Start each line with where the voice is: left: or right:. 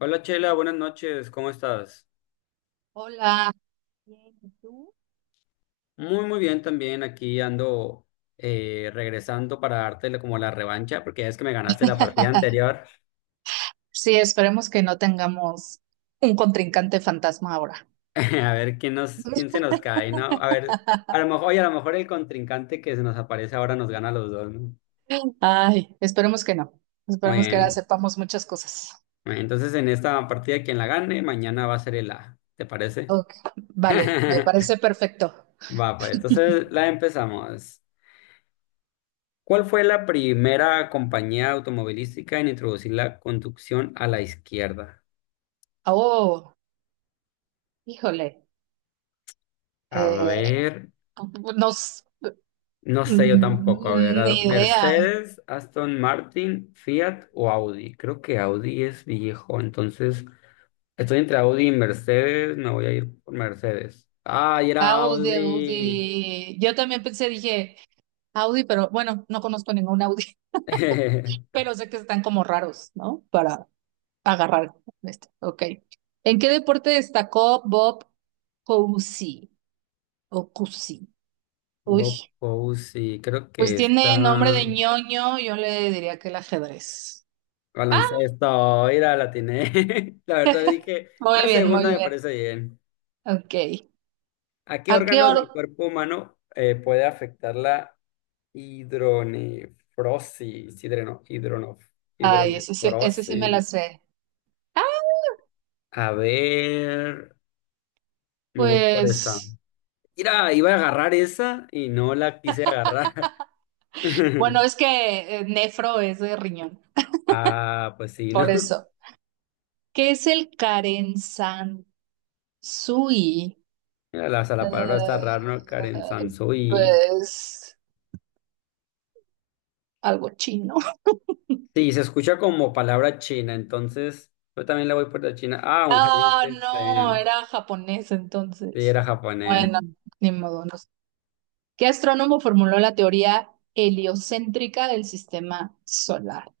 left: Hola Chela, buenas noches, ¿cómo estás?
right: Hola. Bien, ¿y tú?
left: Muy, muy bien también, aquí ando regresando para darte como la revancha, porque ya es que me ganaste la partida anterior.
right: Sí, esperemos que no tengamos un contrincante fantasma ahora.
left: A ver quién se nos cae, ¿no? A ver, a lo mejor, oye, a lo mejor el contrincante que se nos aparece ahora nos gana a los dos, ¿no?
right: Ay, esperemos que no.
left: Muy
right: Esperemos que ahora
left: bien.
right: sepamos muchas cosas.
left: Bueno, entonces en esta partida quien la gane, mañana va a ser el A, ¿te parece?
right: Ok, vale, me parece perfecto.
left: Va, pues entonces la empezamos. ¿Cuál fue la primera compañía automovilística en introducir la conducción a la izquierda?
right: Oh, híjole,
left: A
right: eh,
left: ver,
right: nos,
left: no sé yo tampoco. A ver,
right: ni idea.
left: Mercedes, Aston Martin, Fiat o Audi. Creo que Audi es viejo, entonces estoy entre Audi y Mercedes. Me voy a ir por Mercedes. ¡Ay, era
right: Audi,
left: Audi!
right: Audi. Yo también pensé, dije Audi, pero bueno, no conozco ningún Audi. Pero sé que están como raros, ¿no? Para agarrar. Con este, ok. ¿En qué deporte destacó Bob Cousy? O Cousy.
left: Bob
right: Uy,
left: Fousey, creo
right: pues
left: que
right: tiene
left: está
right: nombre de ñoño, yo le diría que el ajedrez. Ah,
left: baloncesto. Mira, la tiene. La verdad dije,
right: muy
left: la
right: bien, muy
left: segunda me
right: bien.
left: parece bien.
right: Ok.
left: ¿A qué
right: ¿A qué
left: órganos
right: hora?
left: del cuerpo humano puede afectar la hidronefrosis?
right: Ay, ese sí me la
left: Hidronefrosis.
right: sé. Ah,
left: A ver, me voy por esta.
right: pues,
left: Mira, iba a agarrar esa y no la quise agarrar.
right: bueno, es que nefro es de riñón,
left: Ah, pues sí, ¿no?
right: por eso. ¿Qué es el Karensansui?
left: Mira, la, o sea, la palabra está rara, ¿no? Karen
right: Eh,
left: Sansu y
right: pues algo chino.
left: sí, se escucha como palabra china, entonces yo también la voy por la china. Ah, un jardín
right: Ah,
left: de
right: no,
left: Zen.
right: era japonés
left: Sí,
right: entonces.
left: era japonés.
right: Bueno. Mm, ni modo, no sé. ¿Qué astrónomo formuló la teoría heliocéntrica del sistema solar?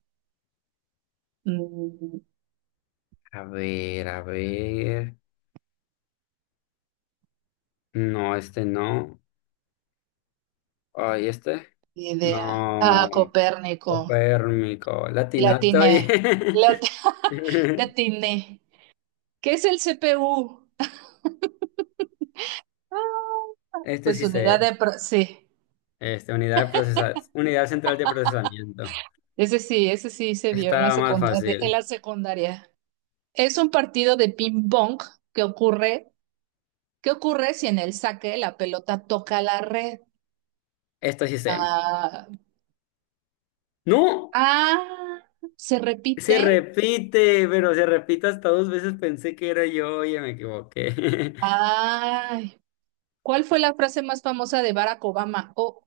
right: Mm,
left: A ver, a ver. No, este no. Ay, este.
right: ni idea. Ah,
left: No.
right: Copérnico.
left: Copérnico.
right: La
left: Latinato.
right: atiné.
left: Oye.
right: La at- la atiné. ¿Qué es el CPU?
left: Este
right: Pues
left: sí
right: unidad
left: sé.
right: de... pro- sí,
left: Este, unidad central de procesamiento.
right: ese sí, ese sí se
left: Este
right: vio en la
left: estaba más
right: secundaria, en
left: fácil.
right: la secundaria. Es un partido de ping-pong que ocurre. ¿Qué ocurre si en el saque la pelota toca la red?
left: Esto sí sé.
right: Ah,
left: ¡No!
right: ah, se
left: Se
right: repite.
left: repite, pero se repite hasta dos veces. Pensé que era yo. Oye, me equivoqué.
right: Ay, ¿cuál fue la frase más famosa de Barack Obama? Oh,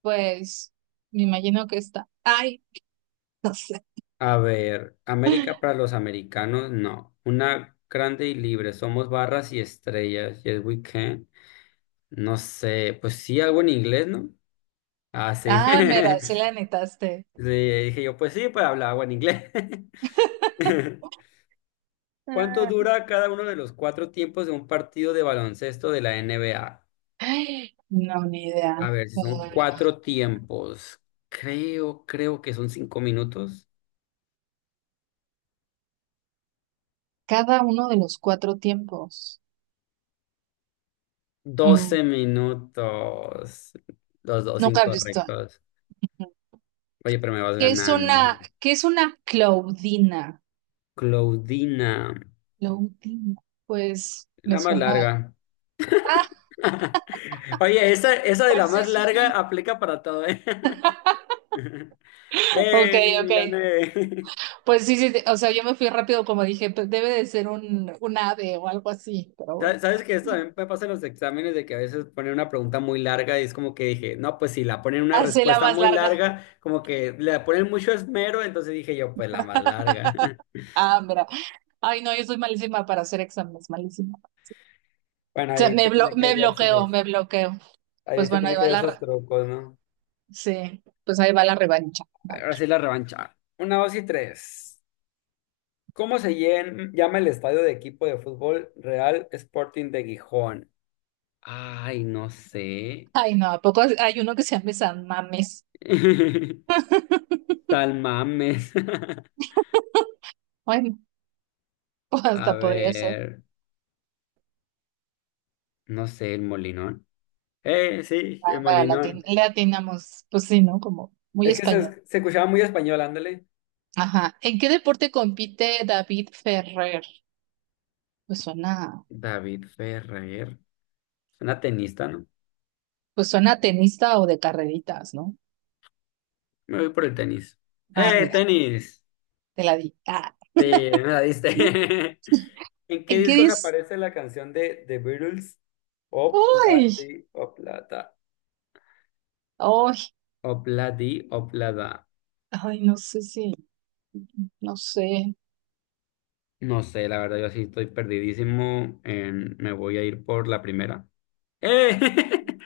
right: pues me imagino que está. Ay, no sé.
left: A ver, América para los americanos, no. Una grande y libre, somos barras y estrellas, yes we can. No sé, pues sí, algo en inglés, ¿no? Ah, sí.
right: Ah, mira, sí la netaste.
left: Le dije yo, pues sí, pues hablaba en inglés. ¿Cuánto
right: Ah,
left: dura cada uno de los cuatro tiempos de un partido de baloncesto de la NBA? A
right: ay, no, ni idea.
left: A ver, si son
right: Ah,
left: cuatro tiempos, creo que son 5 minutos.
right: cada uno de los cuatro tiempos. Mm,
left: 12 minutos. Los dos
right: nunca he visto.
left: incorrectos. Oye, pero me vas ganando.
right: Qué es una Claudina?
left: Claudina,
right: Lo último, pues me
left: la más
right: suena.
left: larga.
right: Ah,
left: Oye, esa de la
right: pues sí,
left: más
right: sí, sí.
left: larga aplica para todo, ¿eh?
right: Ok,
left: ¡Eh!
right: ok.
left: Gané.
right: Pues sí, sí, sí, o sea, yo me fui rápido como dije, pues debe de ser un ave o algo así, pero bueno.
left: ¿Sabes que esto también me pasa en los exámenes de que a veces ponen una pregunta muy larga y es como que dije, no, pues si la ponen una
right: Hace la
left: respuesta
right: más
left: muy
right: larga.
left: larga, como que le ponen mucho esmero, entonces dije yo, pues la más larga?
right: Ah, mira. Ay, no, yo soy malísima para hacer exámenes, malísima.
left: Bueno,
right: O sea, me, blo- me bloqueo, me bloqueo.
left: ahí
right: Pues
left: se
right: bueno, ahí
left: tiene que
right: va
left: hallar
right: la, re-
left: sus trucos, ¿no?
right: sí, pues ahí va la revancha. A ver.
left: Ahora sí la revancha. Una, dos y tres. ¿Cómo llama el estadio de equipo de fútbol Real Sporting de Gijón? Ay, no sé.
right: Ay, no, ¿a poco hay uno que se llame San Mames?
left: Tal mames.
right: Bueno,
left: A
right: hasta podría ser.
left: ver, no sé, el Molinón. Sí,
right: Ah,
left: el
right: mira, le atin-
left: Molinón.
right: le atinamos, pues sí, ¿no? Como muy
left: Es que
right: español.
left: se escuchaba muy español, ándale.
right: Ajá. ¿En qué deporte compite David Ferrer? Pues suena,
left: David Ferrer, una tenista, ¿no?
right: pues suena a tenista o de carreritas, ¿no?
left: Me voy por el tenis.
right: Ah,
left: ¡Eh,
right: mira,
left: tenis!
right: te la di. Ah,
left: Sí, me la diste.
right: ¿no?
left: ¿En qué
right: ¿En qué
left: discos
right: dis?
left: aparece la canción de The Beatles?
right: ¡Ay!
left: Obladi, oblada,
right: ¡Ay!
left: obladi, oblada.
right: ¡Ay! No sé si, no sé.
left: No sé, la verdad, yo sí estoy perdidísimo. Me voy a ir por la primera. ¡Eh!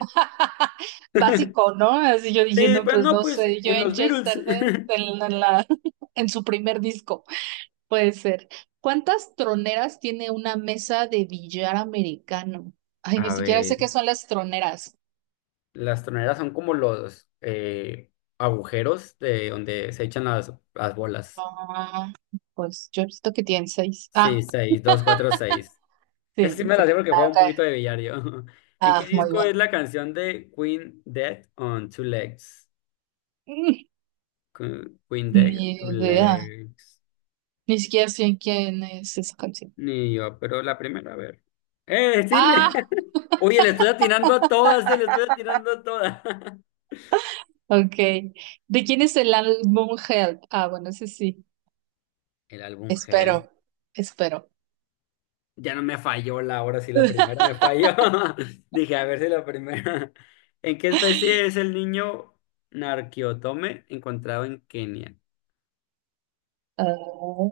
right: Básico, ¿no? Así yo dije,
left: Sí,
right: no,
left: pues
right: pues
left: no,
right: no
left: pues
right: sé. Yo
left: en
right: en
left: los Beatles.
right: Chester, de la- en la- en su primer disco, puede ser. ¿Cuántas troneras tiene una mesa de billar americano? Ay, ni
left: A
right: siquiera sé qué
left: ver,
right: son las troneras.
left: las troneras son como los agujeros de donde se echan las bolas.
right: Ah, pues yo he visto que tienen seis.
left: Sí,
right: Ah,
left: seis, dos, cuatro, seis. Esa sí
right: sí,
left: me
right: sí,
left: la sé porque
right: ah,
left: juego
right: ok.
left: un poquito de billar yo. ¿En
right: Ah,
left: qué
right: muy
left: disco
right: bien.
left: es la canción de Queen Dead on Two Legs? Queen
right: Mm,
left: Dead,
right: ni
left: Two
right: idea.
left: Legs.
right: Ni siquiera sé quién es esa canción.
left: Ni yo, pero la primera, a ver. ¡Eh, sí!
right: Ah,
left: Oye, le estoy atinando a todas, le estoy atinando a todas.
right: ok. ¿De quién es el álbum Help? Ah, bueno, ese sí.
left: El álbum Help.
right: Espero, espero.
left: Ya no me falló la ahora sí, la primera me falló. Dije, a ver si la primera. ¿En qué especie es el niño Narquiotome encontrado en Kenia?
right: Ah,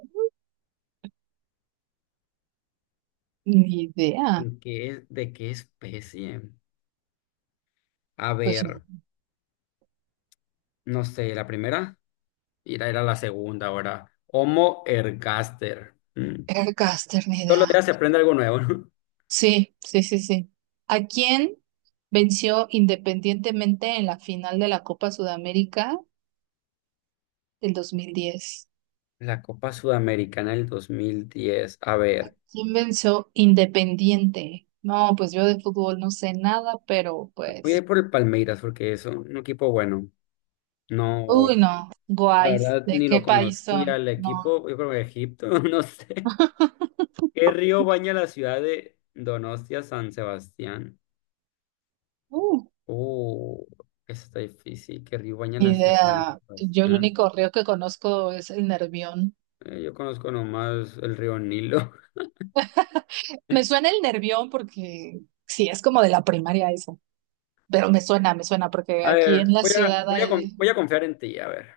right: ni idea.
left: ¿En qué, de qué especie? A
right: Pues
left: ver, no sé, la primera era la segunda ahora. Homo ergaster. Mm.
right: Aircaster, ni
left: Todos los
right: idea.
left: días se aprende algo nuevo, ¿no?
right: Sí, sí, sí, sí. ¿A quién venció independientemente en la final de la Copa Sudamérica del 2010?
left: La Copa Sudamericana del 2010. A ver,
right: ¿Quién venció Independiente? No, pues yo de fútbol no sé nada, pero
left: voy a
right: pues,
left: ir por el Palmeiras porque es un equipo bueno. No,
right: uy, no,
left: la
right: guays,
left: verdad
right: ¿de
left: ni lo
right: qué país
left: conocía
right: son?
left: el
right: No,
left: equipo. Yo creo que Egipto, no sé. ¿Qué río baña la ciudad de Donostia, San Sebastián?
right: uh,
left: Uh, eso está difícil. ¿Qué río baña
right: ni
left: la ciudad de Donostia,
right: idea.
left: San
right: Yo el
left: Sebastián?
right: único río que conozco es el Nervión.
left: Yo conozco nomás el río Nilo.
right: Me suena el Nervión porque sí, es como de la primaria eso, pero me suena porque
left: A
right: aquí en
left: ver,
right: la ciudad hay...
left: voy a confiar en ti, a ver.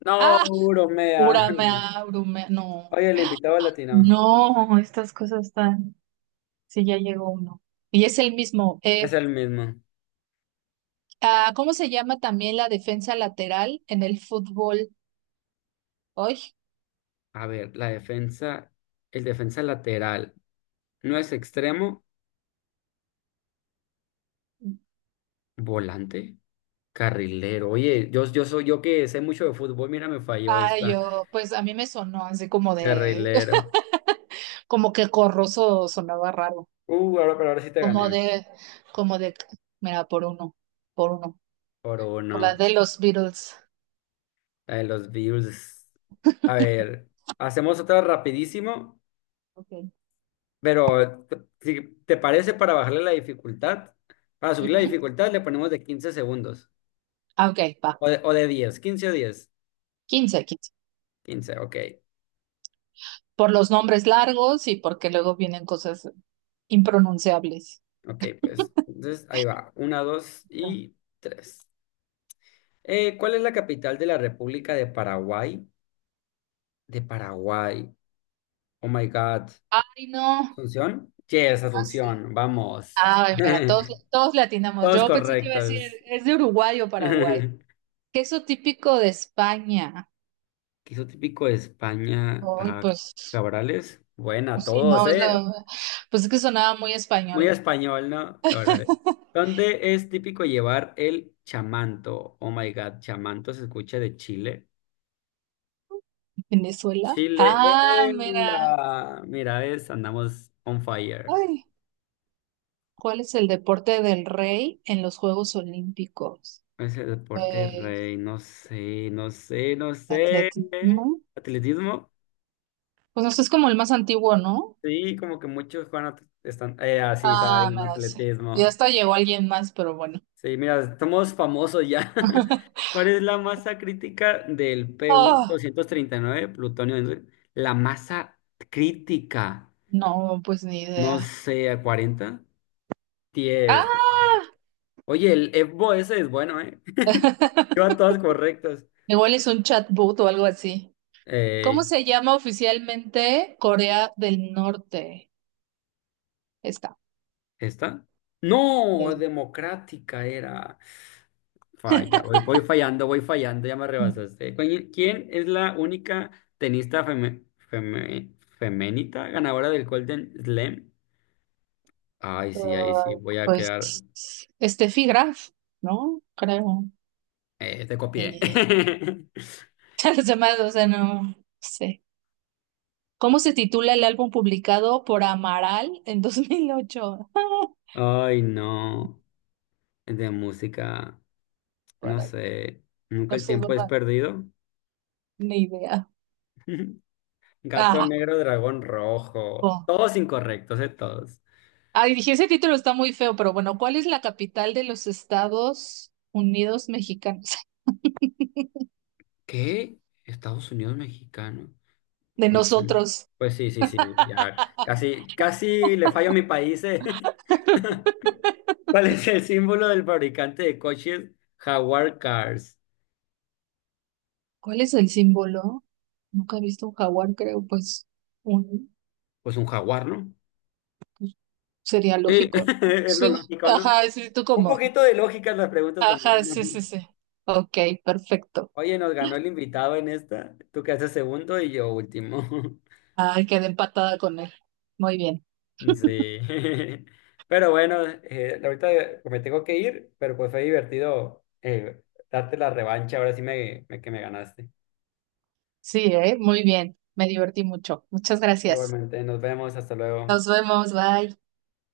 left: No,
right: Ah,
left: bromea.
right: Uramea, Urumea, no,
left: Oye, el invitado latino
right: no, estas cosas están... Sí, ya llegó uno. Y es el mismo.
left: es el mismo.
right: Ah, ¿cómo se llama también la defensa lateral en el fútbol hoy?
left: A ver, la defensa, el defensa lateral, no es extremo, volante, carrilero. Oye, yo soy yo que sé mucho de fútbol, mira, me falló
right: Ah,
left: esta.
right: yo, pues a mí me sonó así como de,
left: Carrilero.
right: como que Corroso sonaba raro,
left: Ahora, pero ahora sí te
right: como
left: gané.
right: de, como de, mira, por uno, por uno,
left: Por
right: por la
left: uno.
right: de los Beatles.
left: La de los Bills. A ver, hacemos otra rapidísimo.
right: Okay,
left: Pero si te parece, para bajarle la dificultad, para subir la
right: ujú.
left: dificultad le ponemos de 15 segundos
right: Ah, ok, va,
left: o de diez quince
right: 15, 15.
left: ok,
right: Por los nombres largos y porque luego vienen cosas impronunciables.
left: ok, pues entonces ahí va, uno dos y tres. ¿Cuál es la capital de la República de Paraguay? De Paraguay, oh my God,
right: Ay, no,
left: ¿Asunción? Yes,
right: así.
left: Asunción, vamos.
right: Ah, mira, todos, todos le atinamos.
left: Todos
right: Yo pensé que iba a decir,
left: correctos.
right: es de Uruguay o Paraguay.
left: ¿Qué
right: Queso típico de España.
left: es lo típico de España?
right: Uy,
left: A
right: pues,
left: Cabrales, buena,
right: pues sí,
left: todos,
right: no, es
left: ¿eh?
right: lo, pues es que sonaba muy
left: Muy
right: español.
left: español, ¿no? Cabrón. ¿Dónde es típico llevar el chamanto? Oh my God, chamanto se escucha de Chile.
right: Venezuela.
left: Chile.
right: Ah, mira.
left: ¡Venga! Mira, ves, andamos on fire.
right: Ay, ¿cuál es el deporte del rey en los Juegos Olímpicos?
left: Ese deporte
right: Pues,
left: rey, no sé, no sé, no sé.
right: atletismo.
left: ¿Atletismo?
right: Pues no sé, es como el más antiguo, ¿no?
left: Sí, como que muchos están. Ah, sí, estaba
right: Ah,
left: bien,
right: mira, sí. Ya
left: atletismo.
right: hasta llegó alguien más, pero bueno.
left: Sí, mira, estamos famosos ya. ¿Cuál es la masa crítica del pu
right: Oh,
left: nueve plutonio? La masa crítica,
right: no, pues ni
left: no
right: idea.
left: sé, 40
right: Ah,
left: 10. Oye, el EBO ese es bueno, ¿eh? Lleva todas correctas.
right: igual es un chatbot o algo así. ¿Cómo se llama oficialmente Corea del Norte? Está
left: ¿Esta? No,
right: bien.
left: democrática era. Falla, voy fallando, ya me rebasaste. ¿Quién es la única tenista femenita ganadora del Golden Slam? Ay, sí, ahí sí,
right: Ay,
left: voy a
right: pues
left: quedar.
right: Steffi Graf, ¿no? Creo.
left: Te copié.
right: Eh, los demás, o sea, no sé. ¿Cómo se titula el álbum publicado por Amaral en 2008?
left: Ay, no, de música, no
right: Para,
left: sé, nunca
right: no
left: el
right: sé,
left: tiempo es
right: ¿verdad?
left: perdido.
right: Ni idea.
left: Gato
right: Ah,
left: negro, dragón rojo,
right: oh.
left: todos incorrectos, todos.
right: Ay, dije, ese título está muy feo, pero bueno, ¿cuál es la capital de los Estados Unidos mexicanos?
left: ¿Qué? Estados Unidos mexicano.
right: De
left: Me suena.
right: nosotros.
left: Pues sí, sí, sí. Ya casi, casi le fallo a mi país, eh. ¿Cuál es el símbolo del fabricante de coches Jaguar Cars?
right: ¿Cuál es el símbolo? Nunca he visto un jaguar, creo, pues un
left: Pues un jaguar, ¿no?
right: sería
left: Sí,
right: lógico, ¿no?
left: es lo
right: Sí,
left: lógico, ¿no?
right: ajá, sí, tú
left: Un
right: como.
left: poquito de lógica en las preguntas
right: Ajá,
left: también, ¿no?
right: sí, sí, sí. Ok, perfecto.
left: Oye, nos ganó el invitado en esta. Tú quedaste segundo y yo último.
right: Ay, quedé empatada con él. Muy bien.
left: Sí. Pero bueno, ahorita me tengo que ir, pero pues fue divertido darte la revancha. Ahora sí que me ganaste.
right: Sí, ¿eh? Muy bien. Me divertí mucho. Muchas gracias.
left: Igualmente, nos vemos, hasta luego.
right: Nos vemos, bye.